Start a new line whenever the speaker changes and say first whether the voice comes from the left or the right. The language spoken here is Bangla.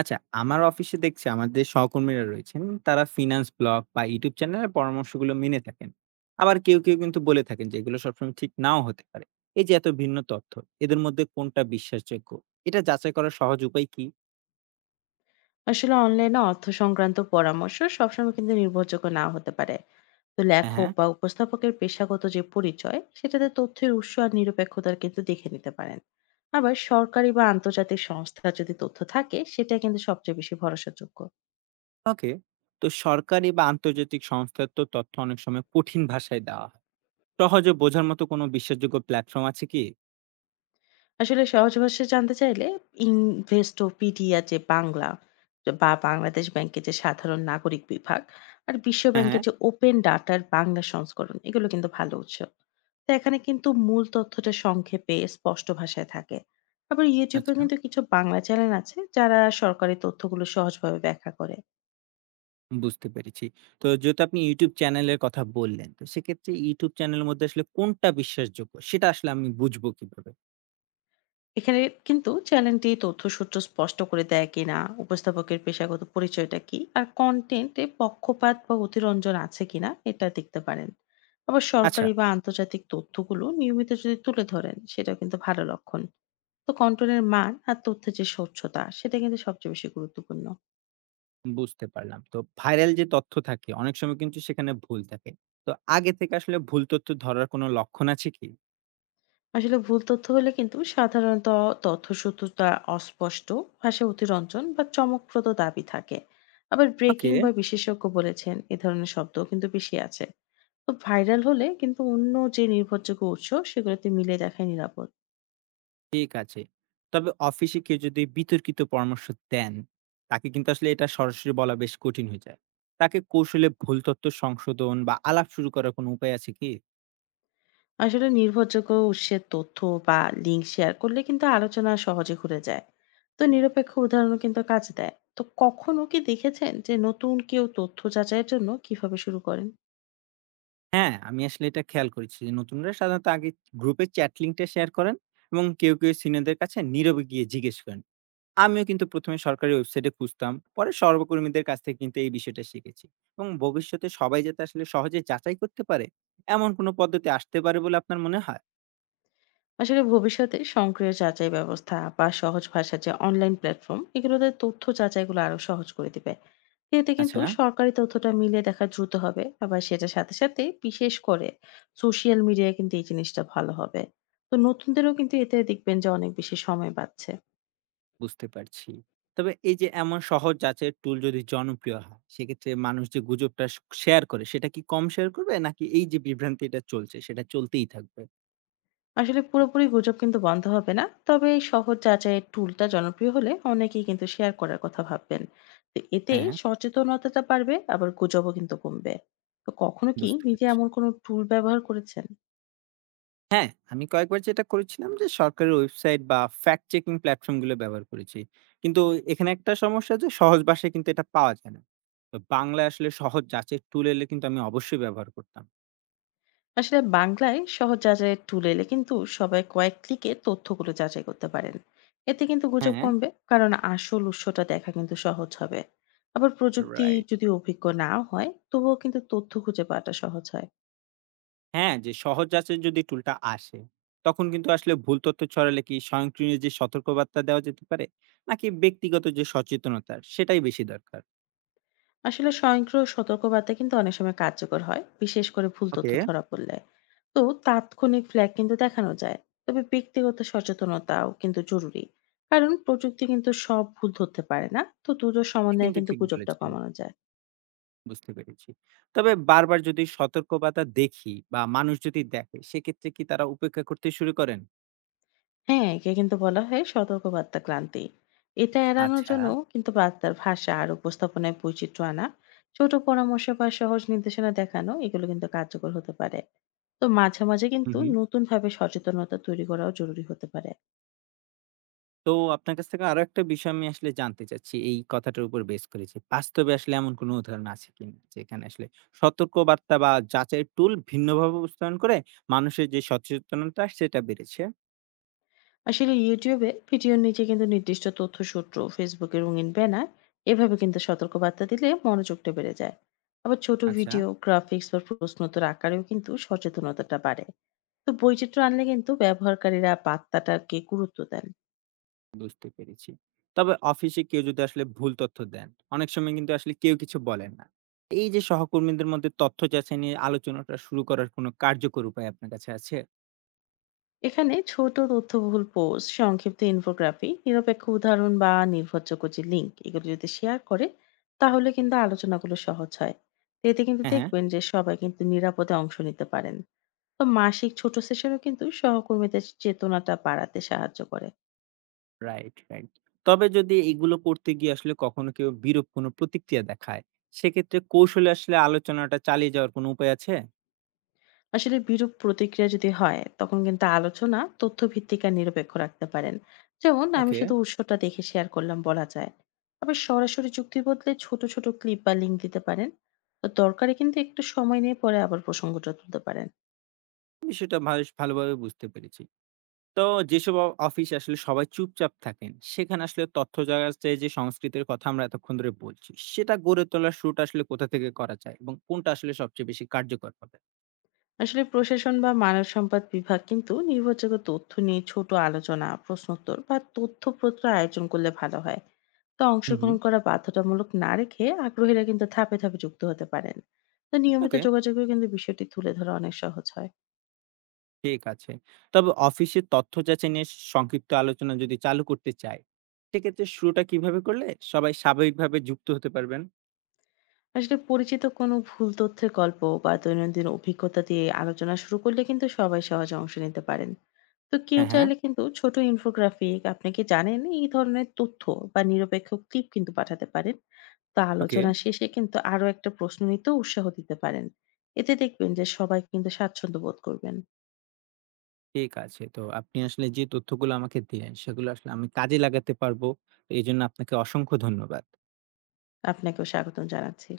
right: আচ্ছা, আমার অফিসে দেখছি আমাদের সহকর্মীরা রয়েছেন, তারা ফিন্যান্স ব্লগ বা ইউটিউব চ্যানেলের পরামর্শগুলো মেনে থাকেন। আবার কেউ কিন্তু বলে থাকেন যে এগুলো সবসময় ঠিক নাও হতে পারে। এই যে এত ভিন্ন তথ্য, এদের মধ্যে কোনটা বিশ্বাসযোগ্য? এটা যাচাই করার সহজ উপায় কি?
left: আসলে অনলাইনে অর্থ সংক্রান্ত পরামর্শ সবসময় কিন্তু নির্ভরযোগ্য নাও হতে পারে। তো
right: হ্যাঁ,
left: লেখক
right: হ্যাঁ।
left: বা উপস্থাপকের পেশাগত যে পরিচয় সেটাতে তথ্যের উৎস আর নিরপেক্ষতার কিন্তু দেখে নিতে পারেন। আবার সরকারি বা আন্তর্জাতিক সংস্থা যদি তথ্য থাকে সেটা কিন্তু সবচেয়ে বেশি ভরসাযোগ্য।
right: ওকে। তো সরকারি বা আন্তর্জাতিক সংস্থার তো তথ্য অনেক সময় কঠিন ভাষায় দেওয়া হয়। সহজে বোঝার মতো কোনো বিশ্বাসযোগ্য প্ল্যাটফর্ম আছে কি?
left: আসলে সহজ ভাষায় জানতে চাইলে ইনভেস্টোপিডিয়া যে বাংলা বা বাংলাদেশ ব্যাংকের যে সাধারণ নাগরিক বিভাগ আর বিশ্ব
right: হ্যাঁ,
left: ব্যাংকের
right: হ্যাঁ।
left: যে ওপেন ডাটার বাংলা সংস্করণ এগুলো কিন্তু ভালো উৎস। তো এখানে কিন্তু মূল তথ্যটা সংক্ষেপে স্পষ্ট ভাষায় থাকে। আবার ইউটিউবে
right: আচ্ছা।
left: কিন্তু কিছু বাংলা চ্যানেল আছে যারা সরকারি তথ্যগুলো সহজভাবে ব্যাখ্যা করে।
right: বুঝতে পেরেছি। তো যেহেতু আপনি YouTube চ্যানেলের কথা বললেন, তো সেক্ষেত্রে YouTube চ্যানেলের মধ্যে আসলে কোনটা বিশ্বাসযোগ্য সেটা আসলে আমি বুঝবো কিভাবে?
left: এখানে কিন্তু চ্যানেলটি তথ্যসূত্র স্পষ্ট করে দেয় কিনা, উপস্থাপকের পেশাগত পরিচয়টা কি আর কন্টেন্টে পক্ষপাত বা অতিরঞ্জন আছে কিনা এটা দেখতে পারেন। আবার
right: আচ্ছা,
left: সরকারি বা আন্তর্জাতিক তথ্যগুলো নিয়মিত যদি তুলে ধরেন সেটা কিন্তু ভালো লক্ষণ। তো কন্টেন্টের মান আর তথ্যের যে স্বচ্ছতা সেটা কিন্তু সবচেয়ে বেশি গুরুত্বপূর্ণ।
right: বুঝতে পারলাম। তো ভাইরাল যে তথ্য থাকে অনেক সময় কিন্তু সেখানে ভুল থাকে। তো আগে থেকে আসলে ভুল তথ্য ধরার কোনো লক্ষণ আছে কি?
left: আসলে ভুল তথ্য হলে কিন্তু সাধারণত তথ্যসূত্রটা অস্পষ্ট, ভাষা অতিরঞ্জন বা চমকপ্রদ দাবি থাকে। আবার
right: ওকে,
left: ব্রেকিং বা বিশেষজ্ঞ বলেছেন এ ধরনের শব্দও কিন্তু বেশি আছে। তো ভাইরাল হলে কিন্তু অন্য যে নির্ভরযোগ্য উৎস সেগুলোতে মিলে দেখাই নিরাপদ।
right: ঠিক আছে। তবে অফিসে কেউ যদি বিতর্কিত পরামর্শ দেন, তাকে কিন্তু আসলে এটা সরাসরি বলা বেশ কঠিন হয়ে যায়। তাকে কৌশলে ভুল তথ্য সংশোধন বা আলাপ শুরু করার কোনো উপায় আছে কি?
left: আসলে নির্ভরযোগ্য উৎসের তথ্য বা লিঙ্ক শেয়ার করলে কিন্তু আলোচনা সহজে ঘুরে যায়। তো নিরপেক্ষ উদাহরণও কিন্তু কাজ দেয়। তো কখনো কি দেখেছেন যে নতুন কেউ তথ্য যাচাইয়ের জন্য কিভাবে শুরু করেন?
right: হ্যাঁ, আমি আসলে এটা খেয়াল করেছি যে নতুনরা সাধারণত আগে গ্রুপে চ্যাট লিঙ্কটা শেয়ার করেন এবং কেউ সিনিয়রদের কাছে নীরবে গিয়ে জিজ্ঞেস করেন। আমিও কিন্তু ১ম এ সরকারি ওয়েবসাইটে খুঁজতাম। পরে সহকর্মীদের কাছ থেকে কিন্তু এই বিষয়টা শিখেছি এবং ভবিষ্যতে সবাই যাতে আসলে সহজে যাচাই করতে পারে, এমন কোনো পদ্ধতি আসতে পারে বলে আপনার মনে হয়?
left: আসলে ভবিষ্যতে স্বয়ংক্রিয় যাচাই ব্যবস্থা বা সহজ ভাষার যে অনলাইন প্ল্যাটফর্ম এগুলোতে তথ্য যাচাইগুলো আরো সহজ করে দিবে। এতে
right: আচ্ছা,
left: কিন্তু সরকারি তথ্যটা মিলিয়ে দেখা দ্রুত হবে, আবার সেটার সাথে সাথে বিশেষ করে সোশ্যাল মিডিয়ায় কিন্তু এই জিনিসটা ভালো হবে। তো নতুনদেরও কিন্তু এতে দেখবেন যে অনেক বেশি সময় পাচ্ছে।
right: বুঝতে পারছি। তবে এই যে এমন সহজ যাচাইয়ের টুল যদি জনপ্রিয় হয়, সেক্ষেত্রে মানুষ যে গুজবটা শেয়ার করে সেটা কি কম শেয়ার করবে? নাকি এই যে বিভ্রান্তিটা চলছে সেটা চলতেই থাকবে?
left: আসলে পুরোপুরি গুজব কিন্তু বন্ধ হবে না, তবে এই সহজ যাচাইয়ের টুলটা জনপ্রিয় হলে অনেকেই কিন্তু শেয়ার করার কথা ভাববেন। তো এতে
right: হ্যাঁ,
left: সচেতনতাটা বাড়বে, আবার গুজবও কিন্তু কমবে। তো কখনো কি
right: বুঝতে
left: নিজে
right: পেরেছি।
left: এমন কোনো টুল ব্যবহার করেছেন?
right: হ্যাঁ, আমি কয়েকবার যেটা করেছিলাম যে সরকারের ওয়েবসাইট বা ফ্যাক্ট চেকিং প্ল্যাটফর্ম গুলো ব্যবহার করেছি। কিন্তু এখানে একটা সমস্যা যে সহজ ভাষায় কিন্তু এটা পাওয়া যায় না। তো বাংলায় আসলে সহজ যাচাইয়ের টুল এলে কিন্তু আমি অবশ্যই ব্যবহার করতাম।
left: আসলে বাংলায় সহজ যাচাইয়ের টুল এলে কিন্তু সবাই কয়েক ক্লিকে তথ্যগুলো যাচাই করতে পারেন। এতে কিন্তু গুজব
right: হ্যাঁ।
left: কমবে, কারণ আসল উৎসটা দেখা কিন্তু সহজ হবে। আবার প্রযুক্তি
right: রাইট।
left: যদি অভিজ্ঞ না হয় তবুও কিন্তু তথ্য খুঁজে পাওয়াটা সহজ হয়।
right: হ্যাঁ, যে সহজ যাচাইয়ের যদি টুলটা আসে, তখন কিন্তু আসলে ভুল তথ্য ছড়ালে কি স্বয়ংক্রিয় যে সতর্কবার্তা দেওয়া যেতে পারে? নাকি ব্যক্তিগত যে সচেতনতা সেটাই বেশি দরকার?
left: আসলে স্বয়ংক্রিয় সতর্কবার্তা কিন্তু অনেক সময় কার্যকর হয়, বিশেষ করে ভুল তথ্য
right: ওকে।
left: ধরা পড়লে। তো তাৎক্ষণিক ফ্ল্যাগ কিন্তু দেখানো যায়। তবে ব্যক্তিগত সচেতনতাও কিন্তু জরুরি, কারণ প্রযুক্তি কিন্তু সব ভুল ধরতে পারে না। তো দুটোর
right: আপনি
left: সমন্বয়ে
right: কিন্তু
left: কিন্তু
right: ঠিক
left: গুজবটা
right: বলেছেন।
left: কমানো যায়।
right: বুঝতে পেরেছি। তবে বারবার যদি সতর্কবার্তা দেখি বা মানুষ যদি দেখে সেক্ষেত্রে কি তারা উপেক্ষা করতে শুরু করেন?
left: হ্যাঁ, একে কিন্তু বলা হয় সতর্কবার্তা ক্লান্তি। এটা এড়ানোর
right: আচ্ছা।
left: জন্য কিন্তু বার্তার ভাষা আর উপস্থাপনায় বৈচিত্র্য আনা, ছোট পরামর্শ বা সহজ নির্দেশনা দেখানো এগুলো কিন্তু কার্যকর হতে পারে। তো মাঝে, মাঝে
right: হুম,
left: কিন্তু
right: হুম।
left: নতুনভাবে সচেতনতা তৈরি করাও জরুরি হতে পারে।
right: তো আপনার কাছ থেকে আরো একটা বিষয় আমি আসলে জানতে চাচ্ছি এই কথাটার উপর বেস করে যে, বাস্তবে আসলে এমন কোনো উদাহরণ আছে কিনা? যেখানে আসলে সতর্কবার্তা বা যাচাইয়ের টুল ভিন্নভাবে উপস্থাপন করে মানুষের যে সচেতনতা সেটা বেড়েছে?
left: আসলে YouTube এ ভিডিওর নিচে কিন্তু নির্দিষ্ট তথ্যসূত্র, Facebook এ রঙিন ব্যানার, এভাবে কিন্তু সতর্ক বার্তা দিলে মনোযোগটা বেড়ে যায়। আবার ছোট
right: আচ্ছা।
left: ভিডিও, গ্রাফিক্স বা প্রশ্নোত্তর আকারেও কিন্তু সচেতনতাটা বাড়ে। তো বৈচিত্র্য আনলে কিন্তু ব্যবহারকারীরা বার্তাটাকে গুরুত্ব দেন।
right: বুঝতে পেরেছি। তবে অফিসে কেউ যদি আসলে ভুল তথ্য দেন, অনেক সময় কিন্তু আসলে কেউ কিছু বলেন না। এই যে সহকর্মীদের মধ্যে তথ্য যাচাই নিয়ে আলোচনাটা শুরু করার কোনো কার্যকর উপায় আপনার কাছে আছে?
left: এখানে ছোট তথ্যবহুল পোস্ট, সংক্ষিপ্ত ইনফোগ্রাফি, নিরপেক্ষ উদাহরণ বা নির্ভরযোগ্য যে লিঙ্ক এগুলো যদি শেয়ার করে তাহলে কিন্তু আলোচনাগুলো সহজ হয়। তো এতে কিন্তু
right: হ্যাঁ, হ্যাঁ।
left: দেখবেন যে সবাই কিন্তু নিরাপদে অংশ নিতে পারেন। তো মাসিক ছোট সেশনও কিন্তু সহকর্মীদের চেতনাটা বাড়াতে সাহায্য করে।
right: Right, right. তবে যদি এগুলো করতে গিয়ে আসলে কখনো কেউ বিরূপ কোনো প্রতিক্রিয়া দেখায়, সেক্ষেত্রে কৌশলে আসলে আলোচনাটা চালিয়ে যাওয়ার কোনো উপায় আছে?
left: আসলে বিরূপ প্রতিক্রিয়া যদি হয় তখন কিন্তু আলোচনা তথ্যভিত্তিক আর নিরপেক্ষ রাখতে পারেন। যেমন, আমি
right: ওকে,
left: শুধু উৎসটা দেখে শেয়ার করলাম বলা যায়। আবার সরাসরি চুক্তির বদলে ছোট ছোট ক্লিপ বা লিঙ্ক দিতে পারেন। তো দরকারে কিন্তু একটু সময় নিয়ে পরে আবার প্রসঙ্গটা তুলতে পারেন।
right: বিষয়টা ভালোভাবে বুঝতে পেরেছি। তো যেসব অফিসে আসলে সবাই চুপচাপ থাকেন সেখানে আসলে তথ্য জাগাতে যে সংস্কৃতির কথা আমরা এতক্ষণ ধরে বলছি সেটা গড়ে তোলার শুরুটা আসলে কোথা থেকে করা যায় এবং কোনটা আসলে সবচেয়ে বেশি কার্যকর হবে?
left: আসলে প্রশাসন বা মানব সম্পদ বিভাগ কিন্তু নির্ভরযোগ্য তথ্য নিয়ে ছোট আলোচনা, প্রশ্নোত্তর বা তথ্যপত্র আয়োজন করলে ভালো হয়। তা
right: হুম, হুম।
left: অংশগ্রহণ করা বাধ্যতামূলক না রেখে আগ্রহীরা কিন্তু ধাপে ধাপে যুক্ত হতে পারেন। তো নিয়মিত
right: ওকে,
left: যোগাযোগেও কিন্তু বিষয়টি তুলে ধরা অনেক সহজ হয়।
right: ঠিক আছে। তবে অফিসে তথ্য যাচাই নিয়ে সংক্ষিপ্ত আলোচনা যদি চালু করতে চাই, সেক্ষেত্রে শুরুটা কিভাবে করলে সবাই স্বাভাবিকভাবে যুক্ত হতে পারবেন?
left: আসলে পরিচিত কোনো ভুল তথ্যের গল্প বা দৈনন্দিন অভিজ্ঞতা দিয়ে আলোচনা শুরু করলে কিন্তু সবাই সহজে অংশ নিতে পারেন। তো কেউ
right: হ্যাঁ, হ্যাঁ।
left: চাইলে কিন্তু ছোট ইনফোগ্রাফিক, আপনি কি জানেন এই ধরনের তথ্য বা নিরপেক্ষ ক্লিপ কিন্তু পাঠাতে পারেন। তো
right: ওকে,
left: আলোচনা শেষে কিন্তু আরো একটা প্রশ্ন নিতে উৎসাহ দিতে পারেন। এতে দেখবেন যে সবাই কিন্তু স্বাচ্ছন্দ্য বোধ করবেন।
right: ঠিক আছে। তো আপনি আসলে যে তথ্যগুলো আমাকে দিলেন সেগুলো আসলে আমি কাজে লাগাতে পারবো। এই জন্য আপনাকে অসংখ্য ধন্যবাদ।
left: আপনাকেও স্বাগতম জানাচ্ছি।